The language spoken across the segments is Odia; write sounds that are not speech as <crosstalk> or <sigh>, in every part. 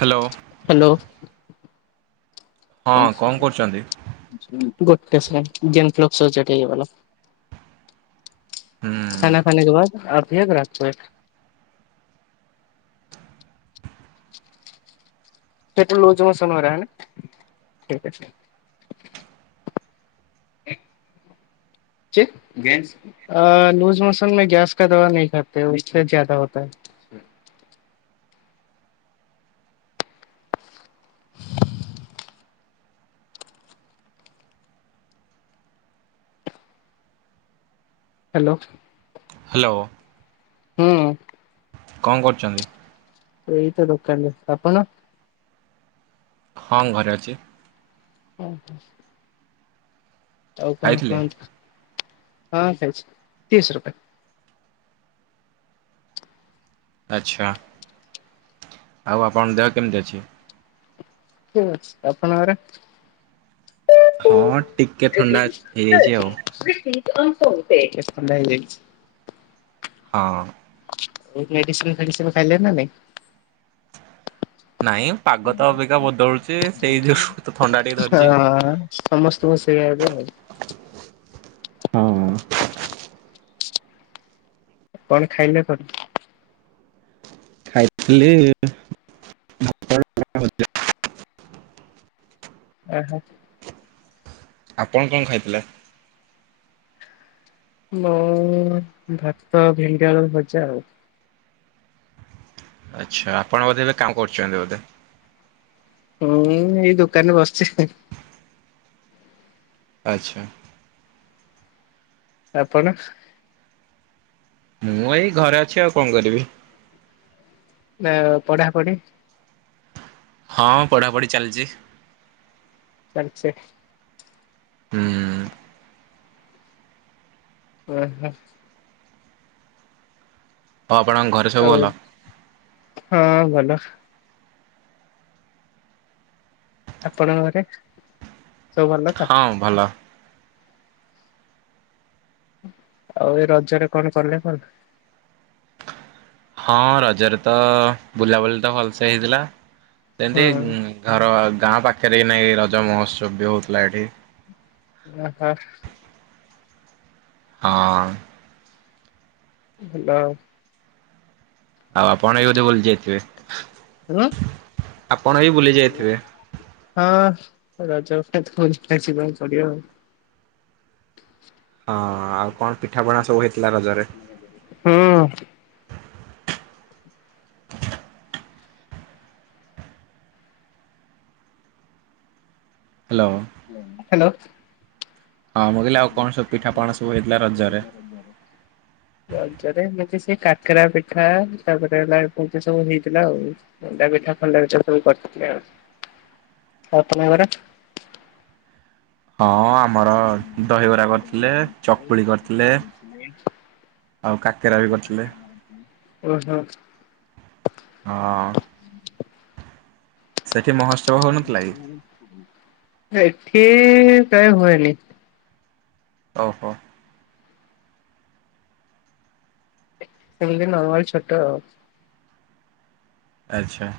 ହାଲୋ। ହାଲୋ। ହଁ କଣ ଗୋଟେ କରୁଛନ୍ତି? ସେକେଣ୍ଡ। <inaudible> ହୁଁ ଖାନା ଖାନେ କେ ବାଦ ଆପ ୟେ <inaudible> ଠିକ ଅଛି। <inaudible> ଅ ଲୁଜ ମସନ ମେ ଗ୍ୟାସ କା ଦବା ନହି ଖାତେ ହେ। ଉସମେ ଜାଦା ହୋତା ହେ। ହାଲୋ। ହାଲୋ। ହୁଁ। କଣ କରୁଚନ୍ତି? ଏଇ ତ ଦୋକାନରେ। ଆପଣ? ହଁ ଘରେ ଅଛି। ଓ ହୋ। ଆଉ କଣ ଖାଇଥିଲେ? କୁହନ୍ତୁ। ହଁ ଖାଇଚି। ଆଚ୍ଛା ଆଉ ଆପଣଙ୍କ ଦେହ କେମିତି ଅଛି? ଠିକ୍ ଅଛି। ଆପଣଙ୍କର? ହଁ ଟିକେ ଥଣ୍ଡା ହେଇଯାଇଚି ଆଉ। ଟିକେ ଥଣ୍ଡା ହେଇଯାଇଚି। ହଁ। ମେଡିସିନ ଫେଡିସିନ ଖାଇଲେ ନା ନାଇଁ? ନାଇଁ ପାଗ ତ ଅବିକା ହଁ ବଦଳୁଛି ସେଇ ଯୋଗୁ ତ ଥଣ୍ଡା ଟିକେ ଧରିଛି। ହଁ। ସମସ୍ତଙ୍କୁ ସେୟା ଏବେ। ହଁ ହଁ। କଣ ଖାଇଲେ କଣ? ଖାଇଥିଲି। ଓ ହୋ। ଆପଣ କଣ ଖାଇଥିଲେ? ମୁଁ ଭାତ, ଭେଣ୍ଡି, ଆଳୁ ଭଜା ଆଉ। ଆଚ୍ଛା ଆପଣ ବୋଧେ ଏବେ କାମ କରୁଚନ୍ତି ବୋଧେ। ହୁଁ ଏଇ ଦୋକାନରେ ବସିଚି। ଆଚ୍ଛା। ଆପଣ? ମୁଁ ଏଇ ଘରେ ଅଛି ଆଉ କଣ କରିବି? ନାଇ ପଢାପଢି? ହଁ ପଢ଼ାପଢ଼ି ଚାଲିଚି। ଚାଲିଚି। ହୁଁ। ଓ ହୋ। ଆଉ ଆପଣଙ୍କ ଘରେ ସବୁ ଆଉ ଭଲ? ହଁ ଭଲ। ଆପଣ ଘରେ ସବୁ ଭଲତ? ହଁ ଭଲ। ଆଉ ଏରଜରେ କଣ କଲେ କଣ? ହଁ ରଜରେତ ବୁଲାବୁଲିତ ଭଲସେ ହେଇଥିଲା ହୁଁ ସେମିତି ଘର ଗାଁ ପାଖରେ ନେଇଁ ରଜ ମହୋତ୍ସବବି ହଉଥିଲା ଏଠି। ଓହୋ। ହଁ। ଭଲ। ଆଉ ଆପଣବି ବୋଧେ ବୁଲିଯାଇଥିବେ? <unintelligible> ଆପଣବି ବୁଲି ଯାଇଥିବେ? ହଁ ରଜରେତ ବୁଲିତେ ଯିବାକୁ ପଡ଼ିବ ଆଉ। <inaudible> ହଁ ଆଉ କଣ ପିଠାପଣା ସବୁ ହେଇଥିଲା ରଜରେ? ହୁଁ। ହାଲୋ। ହାଲୋ। ହଁ ମୁଁ କହିଲି ଆଉ କଣ ସବୁ ପିଠାପଣା ସବୁ ହେଇଥିଲା ରଜରେ? ରଜରେ ରଜରେ ଏମିତି ସେକାକେରା ପିଠା ତାପରେ ହେଲା ଏମିତି ସବୁ ହେଇଥିଲା ଆଉ। ମଣ୍ଡା ପିଠା ଫଣ୍ଡା ପିଠା ସବୁ କରିଥିଲେ ଆଉ ତମଘରେ? ହଁ ଆମର ଦହିବରା କରିଥିଲେ ଚକୁଳି କରିଥିଲେ। ତମେ ଜାଣିଚ? ଆଉ କାକେରା ବି କରିଥିଲେ ଓହୋ। ହଁ। ସେଠି ମହୋତ୍ସ ଏଠି କାଇଁ ହୁଏନି। ଓହୋ। ସେମିତି ନର୍ମାଲ ଛୋଟ ଆଉ। ଆଚ୍ଛା।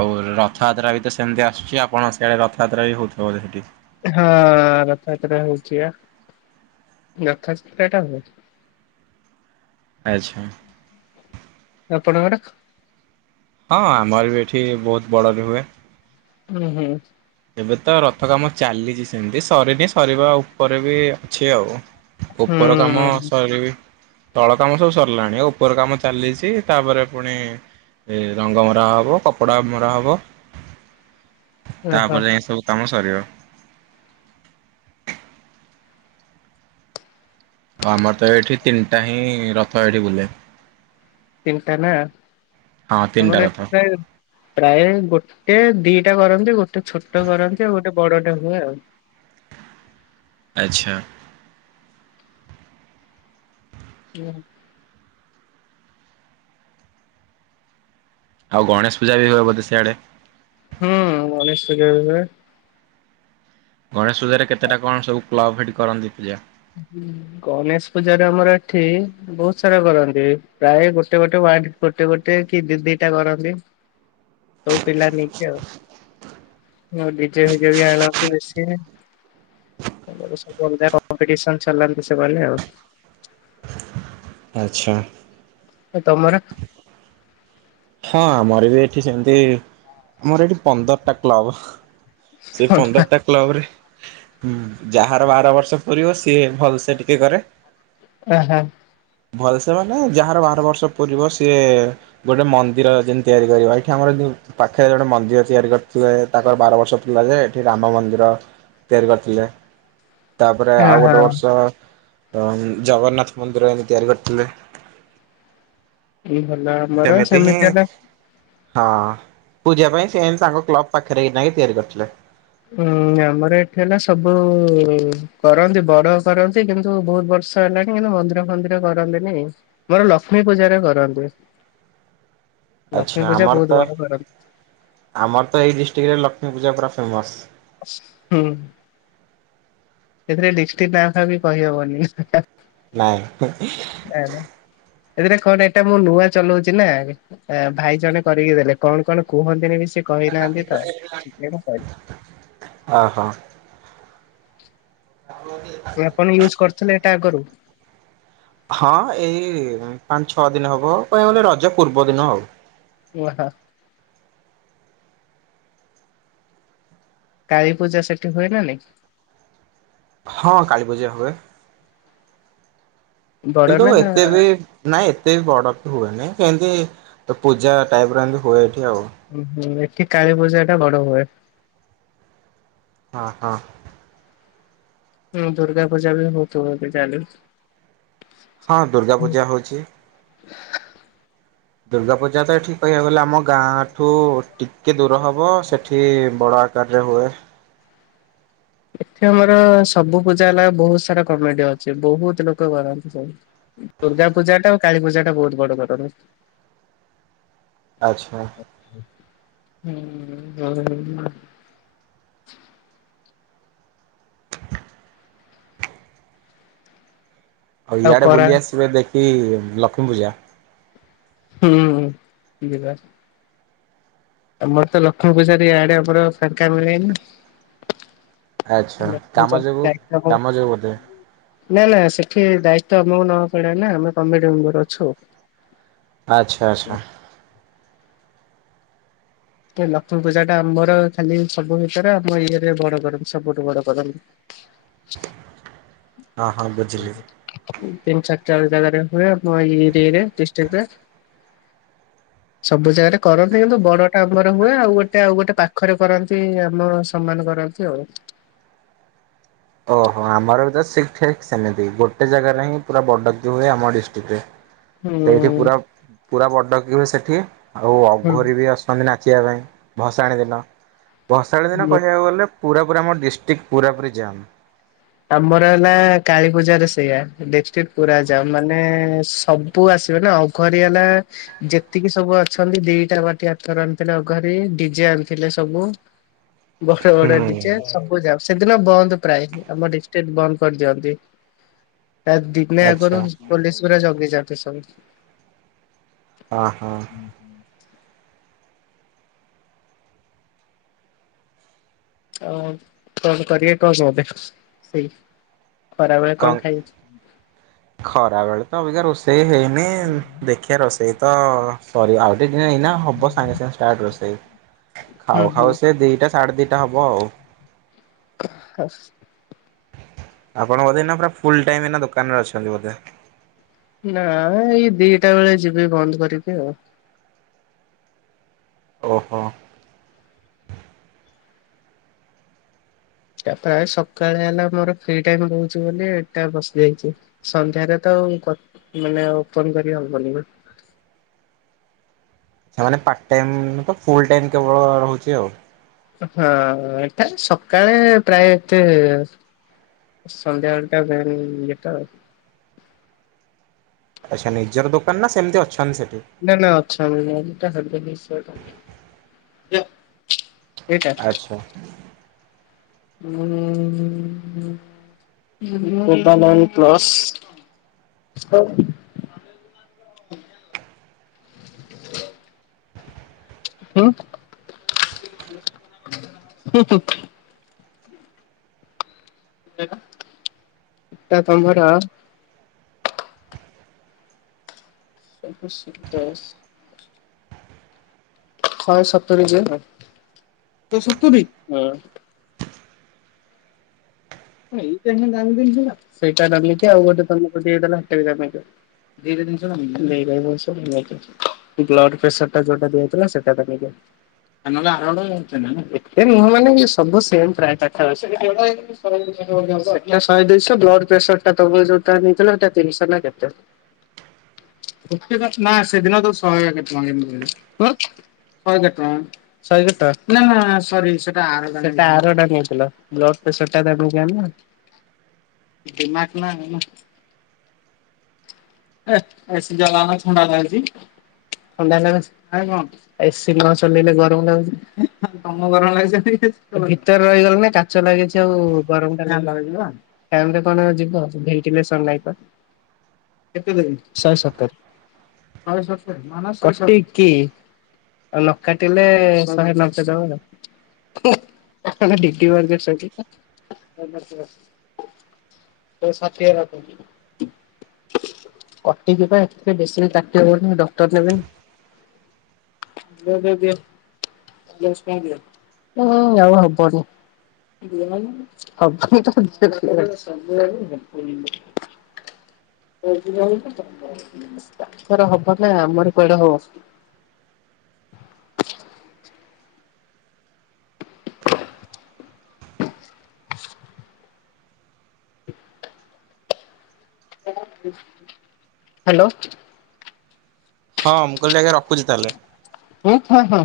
ଆଉ ରଥଯାତ୍ରାବିତ ସେମିତି ଆସୁଚି ଆପଣ ସେଆଡ଼େ ରଥଯାତ୍ରାବି ହେଉଥିବ ବୋଧେ ହେଟି? ହଁ ରଥଯାତ୍ରା ହଉଚିପା ରଥଯାତ୍ରାଟା ହଉଚି। ଆଚ୍ଛା। ଆପଣଙ୍କର? ହଁ ଆମରବି ଏଠି ବହୁତ୍ ବଡ଼ବି ହୁଏ। ହୁଁ ହୁଁ। ଏବେତ ରଥ କାମ ଚାଲିଚି ସେମିତି ସରିନି ସରିବା ଉପରେବି ଅଛି ଆଉ। ଉପର କାମ ହୁଁ ସରିବି ତଳ କାମ ସବୁ ସରିଲାଣି ଉପର କାମ ଚାଲିଚି ତାପରେ ପୁଣି ରଙ୍ଗ ମରାହବ କପଡ଼ା ମରାହବ। ଓହୋ ତାପରେ ଯାଇଁ ସବୁ କାମ ସରିବ। ଆଉ ଆମରତ ଏଇଠି ତିନିଟାହିଁ ରଥ ଏଠି ବୁଲେ। ତିନିଟାନା ହଁ ତିନିଟା ଆମର ରଥ। ଏଠି ପ୍ରାୟେ ପ୍ରାୟ ଗୋଟେ ଦିଟା କରନ୍ତି ଗୋଟେ ଛୋଟ କରନ୍ତି ଆଉ ଗୋଟେ ବଡ଼ଟେ ହୁଏ ଆଉ। ଆଚ୍ଛା। ହୁଁ। ଆଉ ଗଣେଶ ପୂଜା ବି ହୁଏ ବଧେ ଶିଆଡେ। ହୁଁ ଗଣେଶ ପୂଜା ବି ହୁଏ। ଗଣେଶ ପୂଜାରେ କେତେଟା କଣ ସବୁ କ୍ଲବ୍ ହେଇଠି କରନ୍ତି ପୂଜା ଗଣେଶ ପୂଜାରେ ଆମର ଏଠି ବହୁତ ସାରା କରନ୍ତି ପ୍ରାୟ ଗୋଟେ ଗୋଟେ ୱାର୍ଡରେ ଗୋଟେ ଗୋଟେ କି ଦି ଦିଟା କରନ୍ତି। ସବୁ ପିଲା ନେଇକି ଆଉ ଆ ଡିଜେ ଫିଜେ ବି ଆଣନ୍ତି ବେଶି ସବୁ ଆଡୁ ବନ୍ କମ୍ପିଟିସନ ଚଲାନ୍ତି ସେ ଗଲେ ଆଉ। ଆଚ୍ଛା। ତମର? ହଁ ଆମର ବି ଏଠି ସେମିତି ଆମର ଏଠି ପନ୍ଦରଟା କ୍ଲବ ହ। ସେ ପନ୍ଦର ଟା କ୍ଲବରେ ଯାହାର ବାର ବର୍ଷ ପୁରିବ ସିଏ ଭଲସେ ଟିକେ କରେ। ଓହୋ। ଭଲ ସେ ମାନେ ଯାହାର ବାର ବର୍ଷ ପୂରିବ ସିଏ ଗୋଟେ ମନ୍ ତୀର ଯେମତୀ ତିଆରି କରିବ ଏଇଠି ଆମର ଯୋଉ ପାଖରେ ଜଣେ ମନ୍ଦିର ତିଆରି କରିଥିଲେ ତାଙ୍କର ବାର ବର୍ଷ ଥିଲା ଯେ ଏଠି ରାମ ମନ୍ଦିର ତିଆରି କରିଥିଲେ। ତାପରେ ଆଉ ଗୋଟେ ବର୍ଷ ଜଗନ୍ନାଥ ମନ୍ଦିର ଏମିତି ତିଆରି କରିଥିଲେ। <inaudible> ଏମିତି ହିଁ। ସେମିତି ହେଲା ହଁ ପୂଜା ପାଇଁ ସେ ସାଙ୍କ କ୍ଲବ ପାଖରେ କିନା ହିଁ ତିଆରି କରିଥିଲେ। ହୁଁ ଆମର ଏଠି ହେଲା ସବୁ କରନ୍ତି ବଡ କରନ୍ତି କିନ୍ତୁ ବହୁତ ବର୍ଷ ହେଲାଣି କିନ୍ତୁ ମନ୍ଦିର ଫନ୍ଦିର କରନ୍ତିନି। ମୋର ଲକ୍ଷ୍ମୀ ପୂଜାରେ କରନ୍ତି ଲକ୍ଷ୍ମୀ ଆଚ୍ଛା ପୂଜା ଆମର ତ ବହୁତ ବଡ କରନ୍ତି। ଆମର ତ ଏଇ ଡିଷ୍ଟ୍ରିକ୍ଟରେ ଲକ୍ଷ୍ମୀ ପୂଜା ପୁରା ଫେମସ୍। ହୁଁ ହୁଁ। ସେଥିରେ ଡିଷ୍ଟିକ୍ ନା ଟା ବି କହିହବନି। ନାହିଁ। ନ ଏଥିରେ କଣ ଏଇଟା ମୁଁ ନୂଆ ଚଲଉଛି ନା ଆ ଭାଇ ଜଣେ କରିକି ଦେଲେ କଣ କଣ କୁହନ୍ତିନି ବି ସେ କହିନାହାନ୍ତି ତ ସେ କରିବ। ଅ ହ। <unintelligible> ଆପଣ ୟୁଜ୍ କରିଥିଲେ ଏଇଟା ଆଗରୁ? ହଁ ଏଇ ପାଞ୍ଚ ଛଅ ଦିନ ହବ କହିବାକୁ ଗଲେ ରଜ ପୂର୍ବ ଦିନ ଆଉ। <unintelligible> କାଳୀ ପୂଜା ସେଠି ହୁଏ ନା ନାଇଁ? ହଁ କାଳୀ ପୂଜା ହୁଏ। ବଡ କିନ୍ତୁ ନା ଏତେ ବି ନାଇଁ ଏତେ ବି ବଡ଼ କି ହୁଏନି କେମିତି ତ ପୂଜା ଟାଇପର ଏମିତି ହୁଏ ଏଠି ଆଉ। ଉହୁଁ ଏଠି କାଳୀ ପୂଜା ଟା ବଡ ହୁଏ। ହଁ, ହଁ। ହୁଁ ଦୁର୍ଗା ପୂଜା ବି ବହୁତ ଭଲରେ ଚାଲଛି। ହଁ ଦୁର୍ଗା ପୂଜା ହଉଛି। ଦୁର୍ଗା ପୂଜା ତ ଏଠି କହିବାକୁ ଗଲେ ଆମ ଗାଁଠୁ ଟିକେ ଦୂର ହବ ସେଠି ବଡ ବଡ ଆକାରେ ହୁଏ। ଏଠି ଆମର ସବୁ ପୂଜା ହେଲା ବହୁତ ସାରା କମିଟି ଅଛି ବହୁତ ଲୋକ କରନ୍ତି। ଦୁର୍ଗା ପୂଜା ଟା ଆଉ କାଳୀ ପୂଜା ଟା ବହୁତ ବଡ କରନ୍ତି। ଆଚ୍ଛା! <unintelligible> ଆଉ ଇଆଡ଼େ ବୁଲି ଆସିବେ ଦେଖି ଲକ୍ଷ୍ମୀ ପୂଜା। ହୁଁ, ହୁଁ ଯିବା ଆମର ତ ଲକ୍ଷ୍ମୀ ପୂଜାର ଇଆଡେ ଆମର ଫାଙ୍କା ମିଳେନି। ଆଚ୍ଛା <unintelligible> ନା, ନା କାମ ଯୋଗୁଁ କାମ ଯୋଗୁଁ ବୋଧେ ସେଠି ଦାୟିତ୍ଵ ଆମକୁ ନବାକୁ ପଡେ ନା ଆମେ କମିଟି ମେମ୍ବର ଅଛୁ। ଆଚ୍ଛା! ଆଚ୍ଛା! ଏ ଲକ୍ଷ୍ମୀ ପୂଜା ଟା ଆମର ଖାଲି ସବୁ ଭିତରେ ଆମ ଇଏରେ ବଡ ସବୁଠୁ ବଡ କରନ୍ତି। <inaudible> ହଁ, ହଁ ବୁଝିଲି। ତିନି, ଚାରିଟା ଜାଗାରେ ହୁଏ ଇରିରେ ଡିଷ୍ଟ୍ରିକ୍ଟ ରେ। <inaudible> ସବୁ ଜାଗାରେ କରନ୍ତି କିନ୍ତୁ ବଡ ଟା ଆମର ହୁଏ ଆଉ ଗୋଟେ ଆଉ ଗୋଟେ ପାଖରେ କରନ୍ତି ଆମ ସମ୍ମାନରେ କରନ୍ତି ଆଉ। ଓହୋ ଆମର ବି ତ ସେ ଠିକ ସେମିତି ଗୋଟେ ଜାଗାରେ ହିଁ ପୁରା ବଡକି ହୁଏ ଆମ ଡିଷ୍ଟ୍ରିକ୍ଟ ରେ। <inaudible> ସେଇଠି ପୁରା ପୁରା ବଡକିବି ସେଠି ଆଉ ହୁଁ ଅଘୋରୀ ବି ଆଶ୍ ଆମେ ନାଚିବା ପାଇଁ ଭସାଣୀ ଦିନ ଭସାଣୀ ଦିନ ହୁଁ କହିବାକୁ ଗଲେ ପୁରାପୁରା ଆମ ଡିଷ୍ଟ୍ରିକ୍ଟ ପୁରାପୁରି ଜାମ୍। ଆମର ହେଲା କାଳୀ ପୂଜାରେ ସେଇଆ ଡିଷ୍ଟ୍ରିକ୍ଟ ପୁରା ଜାମ୍ ମାନେ ସବୁ ପୁ ଆସିବେ ନା ଅଘୋରି ହେଲା ଯେତିକି ସବୁ ଅଛନ୍ତି ଦିଟା ବାଟି ଆଥର ଆଣିଥିଲେ ଅଘୋରେ ଡିଜେ ଆଣିଥିଲେ ସବୁ। ବଡ ବଡ ହୁଁ ଡିଜେ ସବୁ ଯାଉ ସେଦିନ ବନ୍ଦ ପ୍ରାୟ। ଆମ ଡିଷ୍ଟ୍ରିକ୍ଟ ବନ୍ଦ କରିଦିଅନ୍ତି ତା ଦିନେ ଆଚ୍ଛା ଆଗରୁ ପୋଲିସ ପୁରା ଜଗି ଯାଆନ୍ତି ସବୁ। ଓହୋ! ଆ କଣ କରିବେ କବେ ସେଇ ଖରାବେଳେ କଣ ଖାଇବ ଖରାବେଳେ ତ ଅବିକ ରୋଷେଇ ହେଇନି ଦେ ଖିଆ ରୋଷେଇ ତ ସରି ଆଉ ଟିକେ ଏଇନା ହବ ସାଙ୍ଗେ ସାଙ୍ଗେ ଷ୍ଟାର୍ଟ ରୋଷେଇ। ହୁଁ ଖାଉ ହୁଁ ଖାଉ ସେ ଦିଟା ସାଢେ ଦିଟା ହବ ଆଉ। ହାସ <unintelligible> ଆପଣ ବୋଧେ ଏଇନା ପୁରା ଫୁଲ ଟାଇମ ଦୋକାନରେ ଅଛନ୍ତି ବୋଧେ? ନା ଏଇ ଦିଟା ବେଳେ ଯିବେ ବନ୍ଦ କରିକି ଆଉ। ଓହୋ ଟା ପ୍ରାୟ ସକାଳେ ହେଲା ମୋର ଫ୍ରି ଟାଇମ ରହୁଛି ବୋଲି ଏଟା ବସିଯାଇଛି ସନ୍ଧ୍ୟାରେ ତ ମାନେ ଓପନ କରି ହବନି ସେମାନେ ପାର୍ଟ ଟାଇ ତ ଫୁଲ ଟାଇ କେବଳ ରହୁଛି ଆଉ ହଁ ଏଟା ସକାଳେ ପ୍ରାୟ ଏତେ ସନ୍ଧ୍ୟାବେଳଟା ଦେନ୍ ବେଟର ଆଚ୍ଛା ନିଜର ଦୋକାନ ନା ସେମ୍ତି ଅଛନ୍ତି ସେଠି? ନା-ନା ଅଛନ୍ତି <inaudible> ଏଇଟା ଆଚ୍ଛା <inaudible> ପ୍ଲୁସ <unintelligible> ଉଁ-ହୁଁ-ହୁଁ। ଟା ତମର <inaudible> ସହେ ସତୁରି <inaudible> <inaudible> ଦିଟା ଜିନିଷ <inaudible> ବ୍ଲଡ୍ ପ୍ରେସର ଟା ଯୋଉଟା ଦିଆ ହେଇଥିଲା ସେଟା <unintelligible> ଏତେ ନୁହଁ ମାନେ ସବୁ ସେମ୍ <inaudible> ସେଟା ଶହେ ଦୁଇଶହ, ବ୍ଲଡ୍ ପ୍ରେସରଟା ତମେ ଯୋଉଟା ନେଇଥିଲା ସେଇଟା ତିନିଶହ ନା କେତେ। ନାଁ ସେଦିନ ତ ଶହେ କେତେ ଟଙ୍କା <unintelligible> ସହେ <unintelligible> ଟଙ୍କା। ନା-ନା-ନା ସରି, ସେଟା ଆରଟା ନେଇଥିଲ। <inaudible> ଏ ଏସି ଚଲାଅନା ଥୁଣ୍ଡା ଲାଗୁଚି। ଥଣ୍ଡା ଲାଗୁଚି ନାଁ କଣ? ଏସିି ନ ଚଲେଇଲେ ଗରମ୍ ଲାଗୁଚି। <inaudible> କେତେ ଦେବି ସହେ ସତର <inaudible> ଆଉ ନ କାଟିଲେ ଶହେ ନଅ ଦବ <unintelligible> <inaudible> <unintelligible> ଷାଠିଏ <unintelligible> କଟିକି ବା ଏଥିରେ ବେଶୀ କାଟି ହବନି ଡକ୍ଟର୍ ନେବେ। <inaudible> <inaudible> ତାଙ୍କର ହବନି ଆମର କୁଆଡେ ହବ। ହାଲୋ। ହଁ ମୁଁ କିହିଲି ଆଜ୍ଞା ରଖୁଚି ତାହେଲେ। <unintelligible> ହଁ-ହଁ।